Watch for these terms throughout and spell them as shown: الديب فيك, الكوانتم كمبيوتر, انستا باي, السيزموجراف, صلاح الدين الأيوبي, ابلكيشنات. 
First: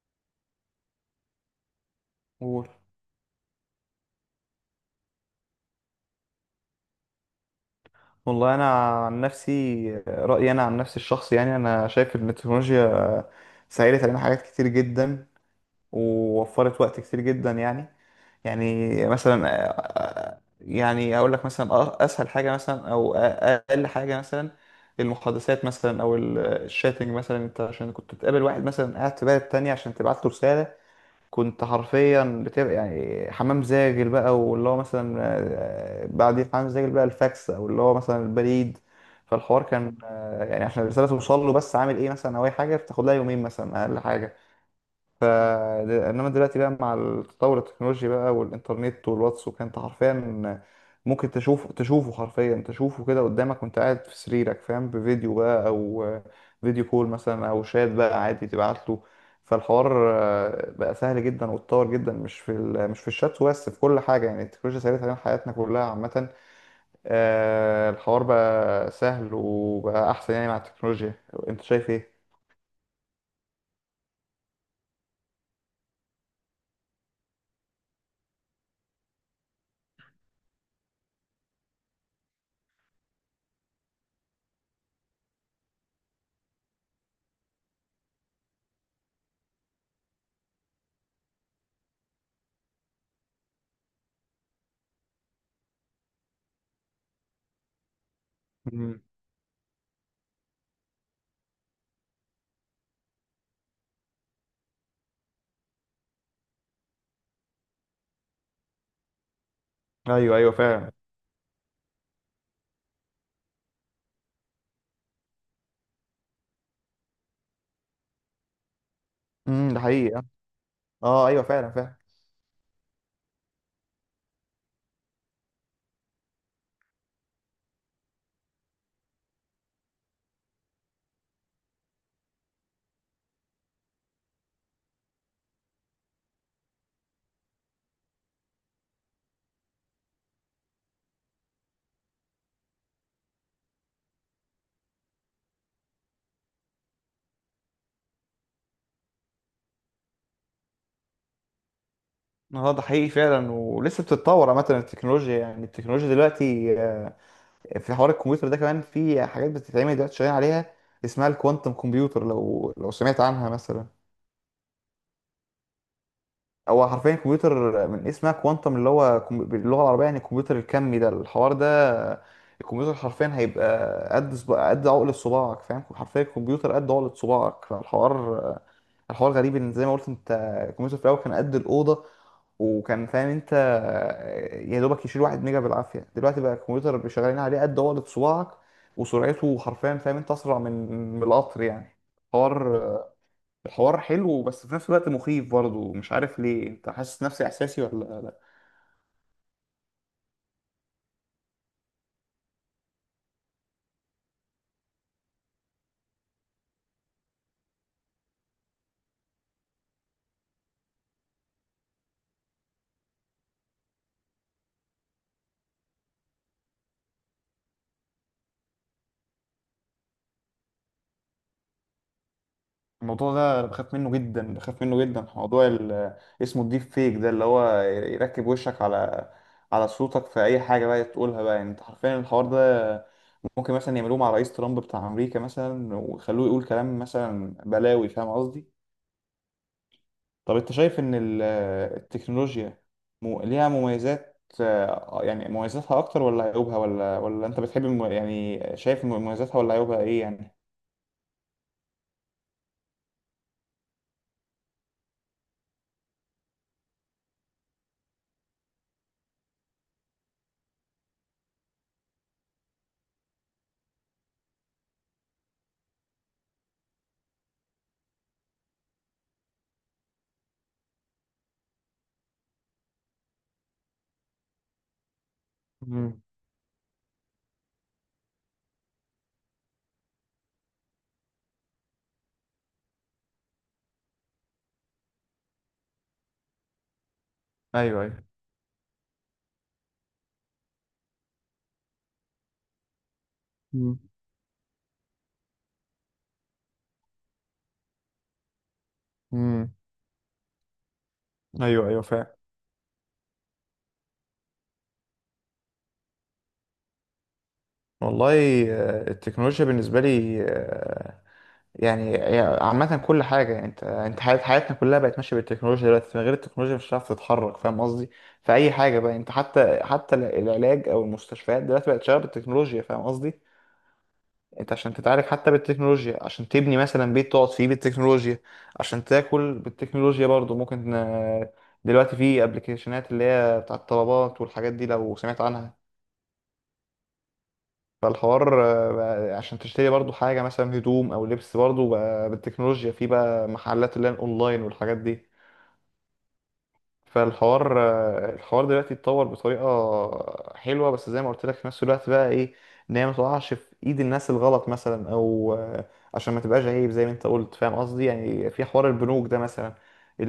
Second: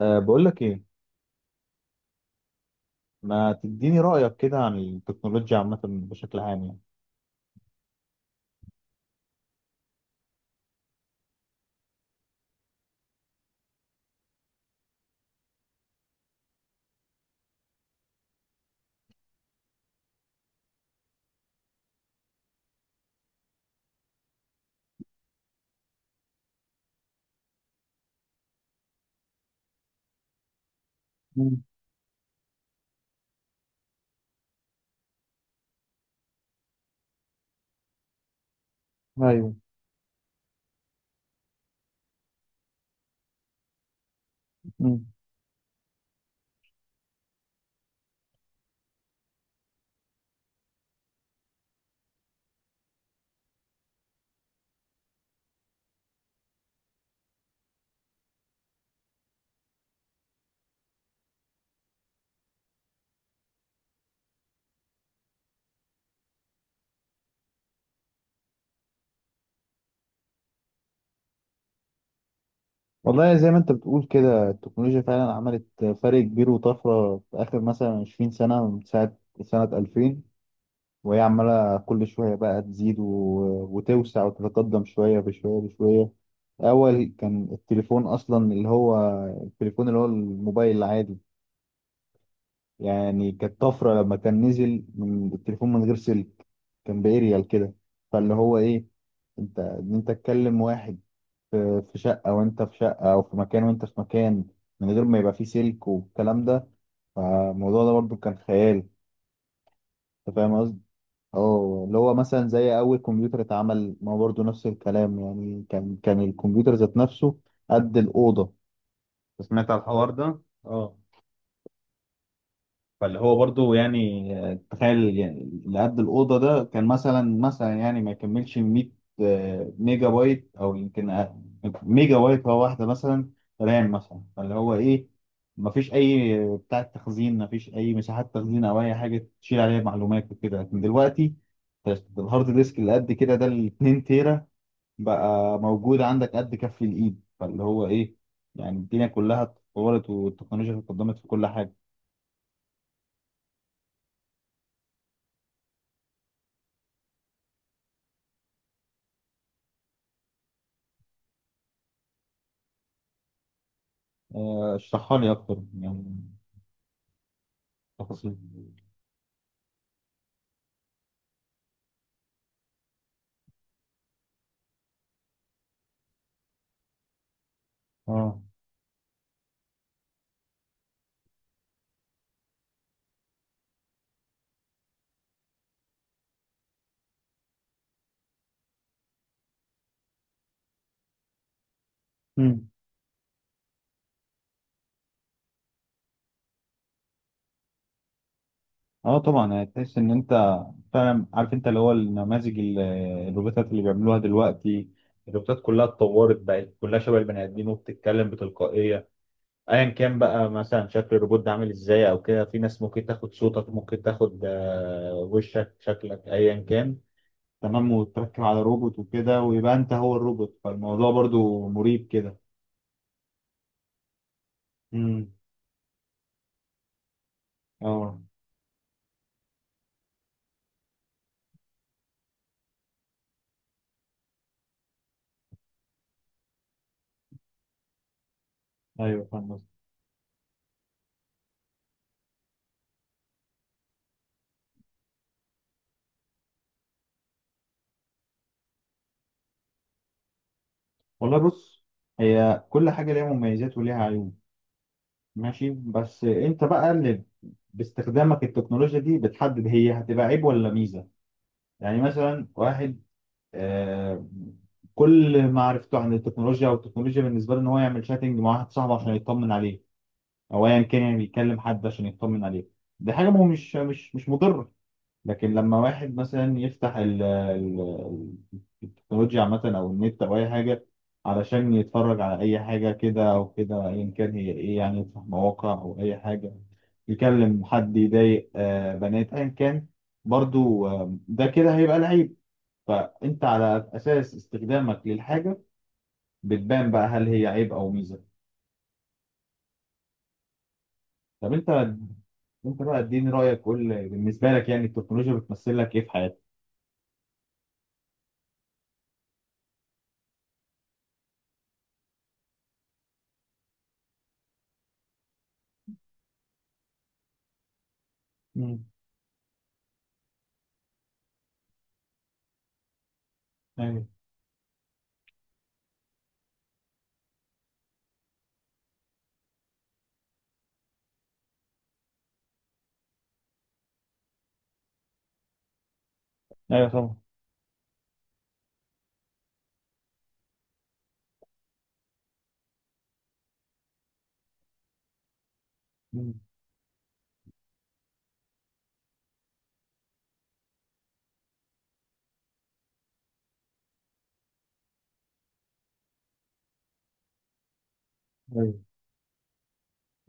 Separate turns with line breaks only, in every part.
بقول لك ايه.
قول.
ما تديني رأيك كده عن التكنولوجيا عامة بشكل عام
والله، انا عن نفسي رايي انا عن نفسي الشخصي، يعني انا شايف ان التكنولوجيا سهلت علينا حاجات كتير جدا، ووفرت وقت كتير جدا، يعني مثلا يعني اقول لك مثلا اسهل حاجه مثلا، او اقل حاجه مثلا، المحادثات مثلا، او الشاتنج مثلا. انت عشان كنت تقابل واحد مثلا قاعد في بلد تانية عشان تبعت له رساله،
مم.
كنت حرفيا بتبقى يعني حمام زاجل بقى، واللي هو مثلا بعد حمام زاجل بقى الفاكس، او اللي هو مثلا البريد.
ايوه.
فالحوار كان يعني عشان الرساله توصل له بس، عامل ايه مثلا، او اي حاجه بتاخد لها يومين مثلا اقل حاجه.
مم.
ف انما دلوقتي بقى مع التطور التكنولوجي بقى، والانترنت والواتس، وكان انت حرفيا ممكن تشوفه حرفيا، تشوفه كده قدامك وانت قاعد في سريرك فاهم، بفيديو بقى، او فيديو كول مثلا، او شات بقى عادي تبعت له. فالحوار بقى سهل جدا واتطور جدا، مش في الشات وبس، في كل حاجه، يعني التكنولوجيا سهلت علينا حياتنا كلها عامه. الحوار بقى سهل وبقى احسن يعني مع التكنولوجيا. انت شايف ايه؟
والله زي ما انت بتقول كده، التكنولوجيا فعلا عملت فرق كبير وطفره في اخر مثلا 20 سنه، من ساعه سنه 2000، وهي عماله كل شويه بقى تزيد وتوسع وتتقدم شويه بشويه. اول كان التليفون اصلا اللي هو التليفون اللي هو الموبايل العادي. يعني كانت طفرة لما كان نزل من التليفون من غير سلك، كان بإيريال كده. فاللي هو إيه،
مم.
أنت إن أنت تكلم واحد في شقة وأنت في شقة، أو في مكان وأنت في مكان، من غير ما يبقى فيه سلك والكلام ده. فالموضوع ده برضو كان خيال. أنت
ايوه ايوه
فاهم قصدي؟
فعلا.
اه، اللي هو مثلا زي أول كمبيوتر اتعمل، ما هو برضو نفس الكلام. يعني كان الكمبيوter ذات نفسه قد الأوضة. سمعت
ده
على الحوار
حقيقي.
ده؟ اه.
اه ايوه فعلا فعلا.
فاللي هو برضو يعني تخيل يعني اللي قد الأوضة ده كان مثلا يعني ما يكملش 100 ميجا بايت أو يمكن أقل. ميجا بايت هو واحدة مثلا رام مثلا. فاللي هو إيه، ما فيش أي بتاع تخزين، ما فيش أي مساحات تخزين أو أي حاجة تشيل عليها معلومات وكده. لكن دلوقتي الهارد ديسك اللي قد كده ده، ال 2 تيرا، بقى موجود عندك قد كف الإيد. فاللي هو إيه، يعني الدنيا كلها اتطورت والتكنولوجيا اتقدمت في كل حاجة.
اه ده حقيقي فعلا، ولسه بتتطور عامه التكنولوجيا، يعني التكنولوجيا دلوقتي في حوار الكمبيوتر ده كمان، في حاجات بتتعمل دلوقتي شغالين عليها، اسمها الكوانتم كمبيوتر، لو سمعت عنها مثلا.
اشرحها لي اكتر يعني.
هو حرفيا كمبيوتر، من اسمها
تفاصيل.
كوانتم، اللي هو باللغه العربيه يعني الكمبيوتر الكمي، ده الحوار ده. آه، الكمبيوتر حرفيا هيبقى قد عقل صباعك فاهم، حرفيا الكمبيوتر قد عقل صباعك.
اه.
فالحوار، الحوار غريب، ان زي ما قلت انت، الكمبيوتر في الاول كان قد الاوضه، وكان فاهم انت يا دوبك يشيل واحد ميجا بالعافيه، دلوقتي بقى الكمبيوتر اللي شغالين عليه قد عقلة صباعك، وسرعته حرفيا فاهم انت اسرع من القطر يعني.
مم.
حوار الحوار حلو، بس في نفس الوقت مخيف برضه، مش عارف ليه، انت حاسس نفس احساسي ولا لا؟
اه طبعا هتحس ان انت فعلا عارف. انت اللي هو النماذج الروبوتات اللي بيعملوها دلوقتي، الروبوتات كلها اتطورت، بقت كلها شبه البني ادمين وبتتكلم بتلقائيه. ايا كان بقى مثلا شكل الروبوت ده عامل ازاي او كده، في ناس ممكن تاخد صوتك، ممكن تاخد وشك شكلك ايا كان، تمام، وتركب على روبوت وكده، ويبقى انت هو الروبوت. فالموضوع برضو مريب كده.
الموضوع ده انا بخاف منه جدا، بخاف منه جدا،
مم.
موضوع اسمه الديب فيك ده، اللي هو
اه
يركب وشك على صوتك، في اي حاجه بقى تقولها بقى، يعني انت حرفيا الحوار ده ممكن مثلا يعملوه مع رئيس ترامب بتاع امريكا مثلا، ويخلوه يقول كلام مثلا بلاوي، فاهم قصدي.
ايوه فاهم.
طب انت شايف ان التكنولوجيا ليها مميزات، يعني مميزاتها اكتر ولا عيوبها، ولا انت بتحب يعني شايف مميزاتها ولا عيوبها ايه يعني؟
والله بص، هي كل حاجة ليها مميزات وليها عيوب. ماشي، بس انت بقى اللي باستخدامك التكنولوجيا دي بتحدد هي هتبقى عيب ولا ميزة. يعني مثلا واحد آه كل معرفته عن التكنولوجيا، او التكنولوجيا بالنسبة له ان هو يعمل شاتنج مع واحد صاحبه عشان يطمن عليه، او ايا كان يعني بيكلم حد عشان يطمن عليه، دي حاجة مش مش مضرة. لكن لما واحد
مم.
مثلا يفتح التكنولوجيا عامة، أو النت، أو أي حاجة، علشان يتفرج على أي حاجة كده أو كده أيا كان، هي إيه يعني، يفتح مواقع أو أي حاجة، يكلم حد،
ايوه ايوه.
يضايق بنات أيا كان، برضو ده كده هيبقى العيب. فأنت على
مم.
أساس استخدامك للحاجة بتبان بقى هل هي عيب أو ميزة.
مم.
طب أنت،
ايوه ايوه فعلا.
أنت بقى اديني رأيك، قول بالنسبة لك يعني التكنولوجيا بتمثل لك إيه في حياتك؟
والله، التكنولوجيا بالنسبه لي، يعني عامة كل حاجة، يعني انت حياتنا كلها بقت ماشية بالتكنولوجيا دلوقتي، من غير التكنولوجيا مش هتعرف تتحرك، فاهم قصدي؟ في أي
مم.
حاجة بقى انت، حتى العلاج أو المستشفيات دلوقتي بقت شغالة بالتكنولوجيا، فاهم قصدي؟
ايوه.
انت عشان تتعالج حتى بالتكنولوجيا، عشان تبني مثلا بيت تقعد فيه بالتكنولوجيا، عشان تاكل بالتكنولوجيا برضو ممكن، دلوقتي في ابلكيشنات اللي هي بتاعت الطلبات والحاجات دي، لو سمعت عنها.
ايوه طبعا.
فالحوار بقى عشان تشتري برضو حاجة، مثلا هدوم أو لبس، برضو بقى بالتكنولوجيا، في بقى محلات اللي هي الأونلاين والحاجات دي. فالحوار الحوار دلوقتي اتطور بطريقة حلوة، بس زي ما قلت لك في نفس الوقت بقى إيه، إن هي ما تقعش في إيد الناس الغلط مثلا، أو عشان ما تبقاش عيب زي ما أنت قلت، فاهم قصدي، يعني في
أيوة.
حوار البنوك ده مثلا.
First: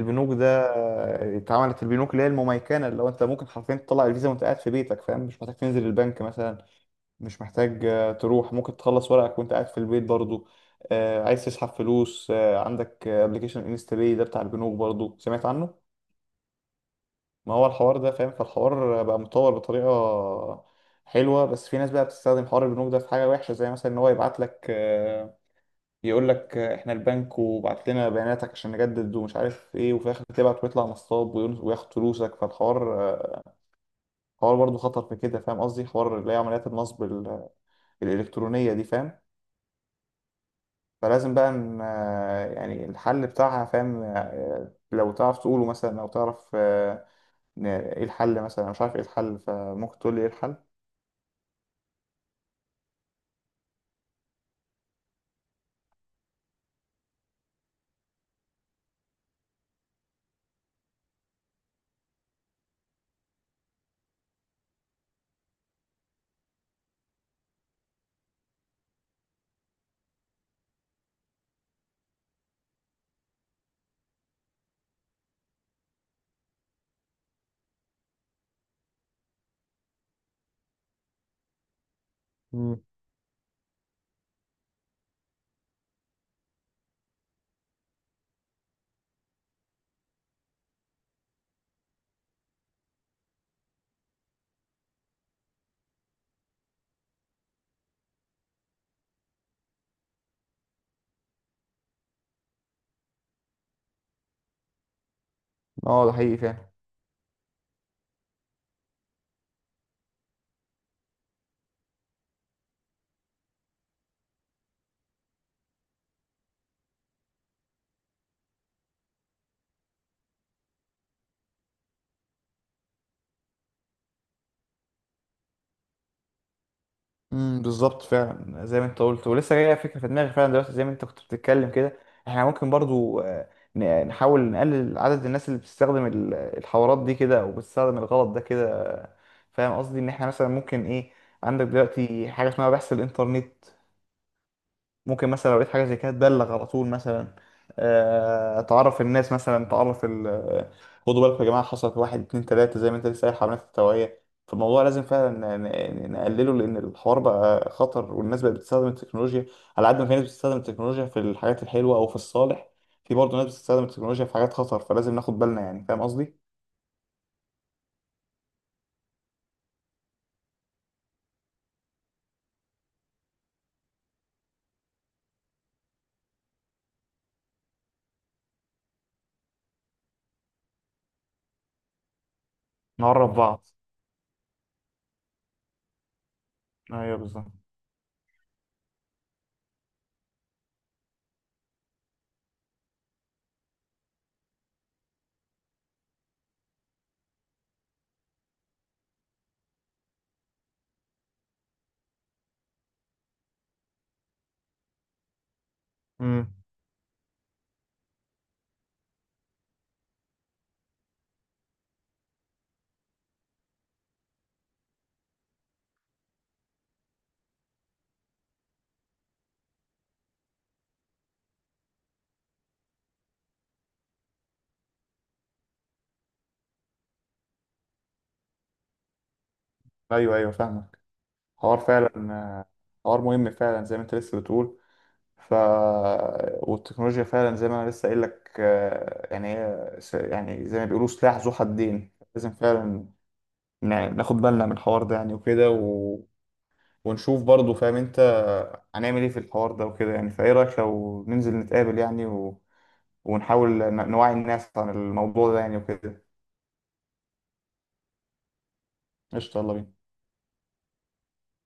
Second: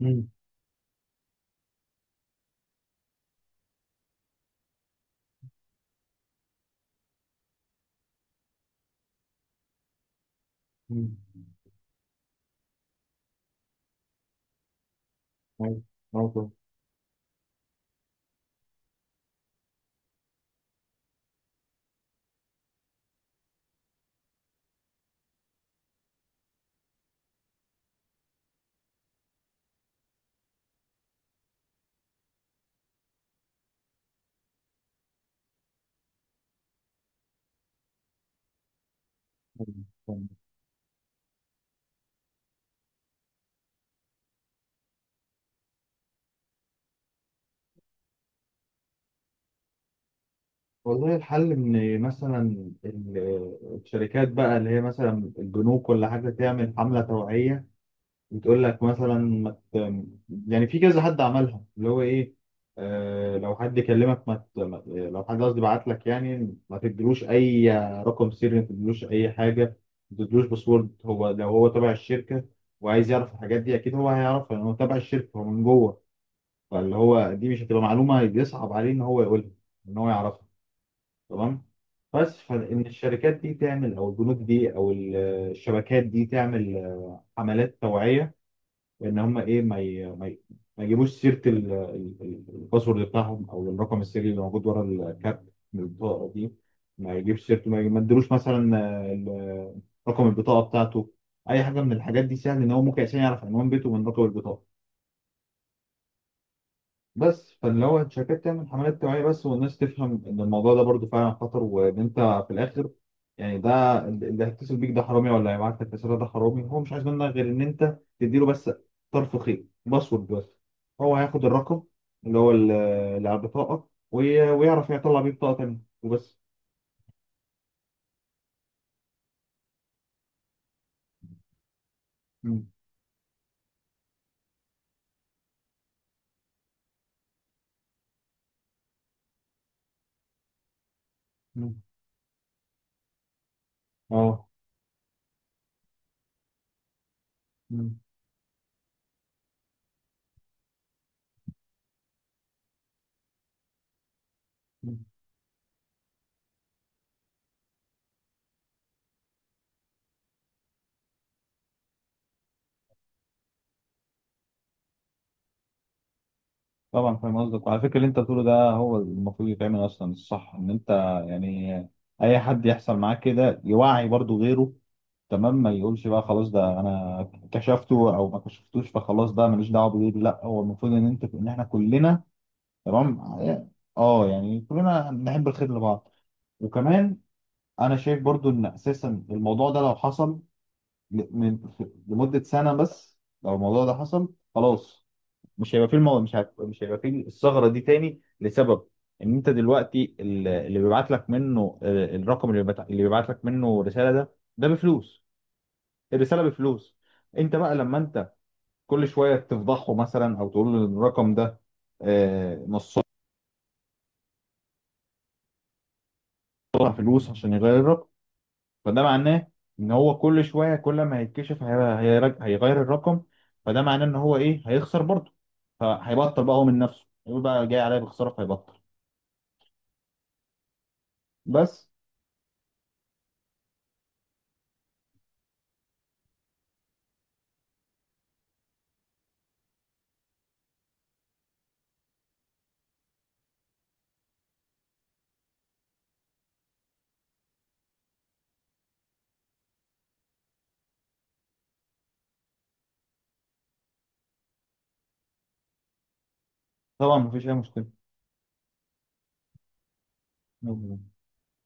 مم.
ده اتعملت البنوك اللي هي المميكنة، اللي هو أنت ممكن حرفيا تطلع الفيزا وأنت قاعد في بيتك فاهم، مش محتاج تنزل البنك مثلا، مش محتاج تروح، ممكن تخلص ورقك وانت قاعد في البيت برضو.
مم.
عايز تسحب فلوس، عندك ابلكيشن انستا باي ده بتاع البنوك برضو، سمعت
أيوة.
عنه.
أيوة.
ما هو الحوار ده فاهم. فالحوار بقى متطور بطريقة حلوة، بس في ناس بقى بتستخدم حوار البنوك ده في حاجة وحشة، زي مثلا ان هو يبعت لك يقول لك احنا البنك وبعت لنا بياناتك عشان نجدد ومش عارف ايه، وفي الاخر تبعت ويطلع نصاب، وياخد فلوسك، فالحوار حوار برضو خطر في كده، فاهم قصدي، حوار اللي هي عمليات النصب الإلكترونية دي فاهم.
أيوة. فاهم.
فلازم بقى ان يعني الحل بتاعها فاهم، لو تعرف تقوله مثلا، او تعرف إن ايه الحل مثلا، أنا مش عارف ايه الحل، فممكن تقول لي ايه الحل.
والله الحل ان مثلا ال- الشركات بقى اللي هي مثلا البنوك ولا حاجه، تعمل حمله توعيه وتقول لك مثلا ما ت- يعني في كذا حد عملها، اللي هو ايه، آه لو حد كلمك ما ت- ما- لو حد قصدي بعت لك يعني ما تديلوش اي رقم سري، ما تديلوش اي حاجه، ما تديلوش باسورد. هو لو هو تبع الشركه وعايز يعرف الحاجات دي، اكيد هو هيعرفها لان هو تبع الشركه، هو من جوه. فاللي هو دي مش هتبقى معلومه بيصعب عليه ان هو يقولها، ان هو يعرفها، تمام؟ بس فان
مم.
الشركات دي تعمل، او البنوك دي، او الشبكات دي، تعمل حملات توعيه. وان هم ايه، ما يجيبوش سيره الباسورد بتاعهم، او الرقم السري اللي موجود ورا الكارت من البطاقه دي. ما يجيبش سيرته، ما يديلوش مثلا رقم البطاقه بتاعته. اي حاجه من الحاجات دي سهل ان هو ممكن عشان يعرف عنوان بيته من رقم البطاقه.
اه ده حقيقي فعلا.
بس فاللي هو الشركات تعمل حملات توعية بس، والناس تفهم إن الموضوع ده برضو فعلا خطر، وإن أنت في الآخر، يعني ده اللي هيتصل بيك ده حرامي، ولا هيبعت لك رسالة ده حرامي، هو مش عايز منك غير إن أنت تديله بس طرف خيط، باسورد بس، هو هياخد الرقم اللي هو اللي على البطاقة، ويعرف يطلع بيه بطاقة تانية وبس.
بالظبط، فعلا زي ما انت قلت، ولسه جايه فكره في دماغي فعلا دلوقتي، زي ما انت كنت بتتكلم كده، احنا
مم.
ممكن برضو نحاول نقلل عدد الناس اللي بتستخدم الحوارات دي كده، او بتستخدم الغلط ده كده، فاهم قصدي، ان احنا مثلا ممكن ايه، عندك
مم.
دلوقتي حاجه اسمها بحث الانترنت،
أه.
ممكن مثلا لو لقيت حاجة زي كده تبلغ على طول مثلا،
مم.
تعرف الناس مثلا، تعرف ال آه، خدوا بالكم يا جماعة، حصلت واحد اتنين تلاتة، زي ما انت لسه قايل حملات التوعية. فالموضوع لازم
مم.
فعلا نقلله، لأن الحوار بقى خطر والناس بقت بتستخدم التكنولوجيا، على قد ما في ناس بتستخدم التكنولوجيا في الحاجات الحلوة أو في الصالح، في برضه ناس بتستخدم التكنولوجيا في حاجات خطر، فلازم ناخد بالنا يعني، فاهم قصدي؟
طبعا فاهم قصدك. وعلى فكرة اللي أنت بتقوله ده هو المفروض يتعمل أصلا، الصح إن أنت يعني أي حد يحصل معاه كده يوعي برضو غيره، تمام، ما يقولش بقى خلاص ده انا كشفته او ما كشفتوش فخلاص بقى ماليش دعوه بيه. لا، هو المفروض ان انت، ان احنا كلنا، تمام،
نقرب بعض.
اه يعني كلنا نحب الخير لبعض.
ايوه
وكمان
بالظبط.
انا شايف برضو ان اساسا الموضوع ده لو حصل ل- من لمده سنه بس، لو الموضوع ده حصل خلاص، مش هيبقى فيه الثغره دي تاني، لسبب ان انت دلوقتي اللي بيبعت لك منه الرقم، اللي بيبعت لك منه رساله ده، ده بفلوس، الرساله
امم،
بفلوس. انت بقى لما انت كل شويه تفضحه مثلا، او تقول له الرقم ده نصها فلوس عشان يغير الرقم. فده معناه ان هو كل شويه، كل ما هيتكشف هيغير الرقم. فده معناه ان هو ايه، هيخسر برضه، فهيبطل بقى هو من نفسه، يقول بقى جاي عليا بخساره، فهيبطل
ايوه ايوه فاهمك. حوار
بس.
فعلا، حوار مهم فعلا، زي ما انت لسه بتقول. ف والتكنولوجيا فعلا زي ما انا لسه قايل لك، يعني هي يعني زي ما بيقولوا سلاح ذو حدين، لازم فعلا ناخد بالنا من الحوار ده يعني، وكده ونشوف برضه فاهم انت هنعمل ايه في الحوار ده وكده يعني، فايه رايك لو ننزل نتقابل يعني ونحاول نوعي الناس عن الموضوع ده يعني وكده.
طبعا مفيش اي
قشطة، يلا بينا.
مشكله.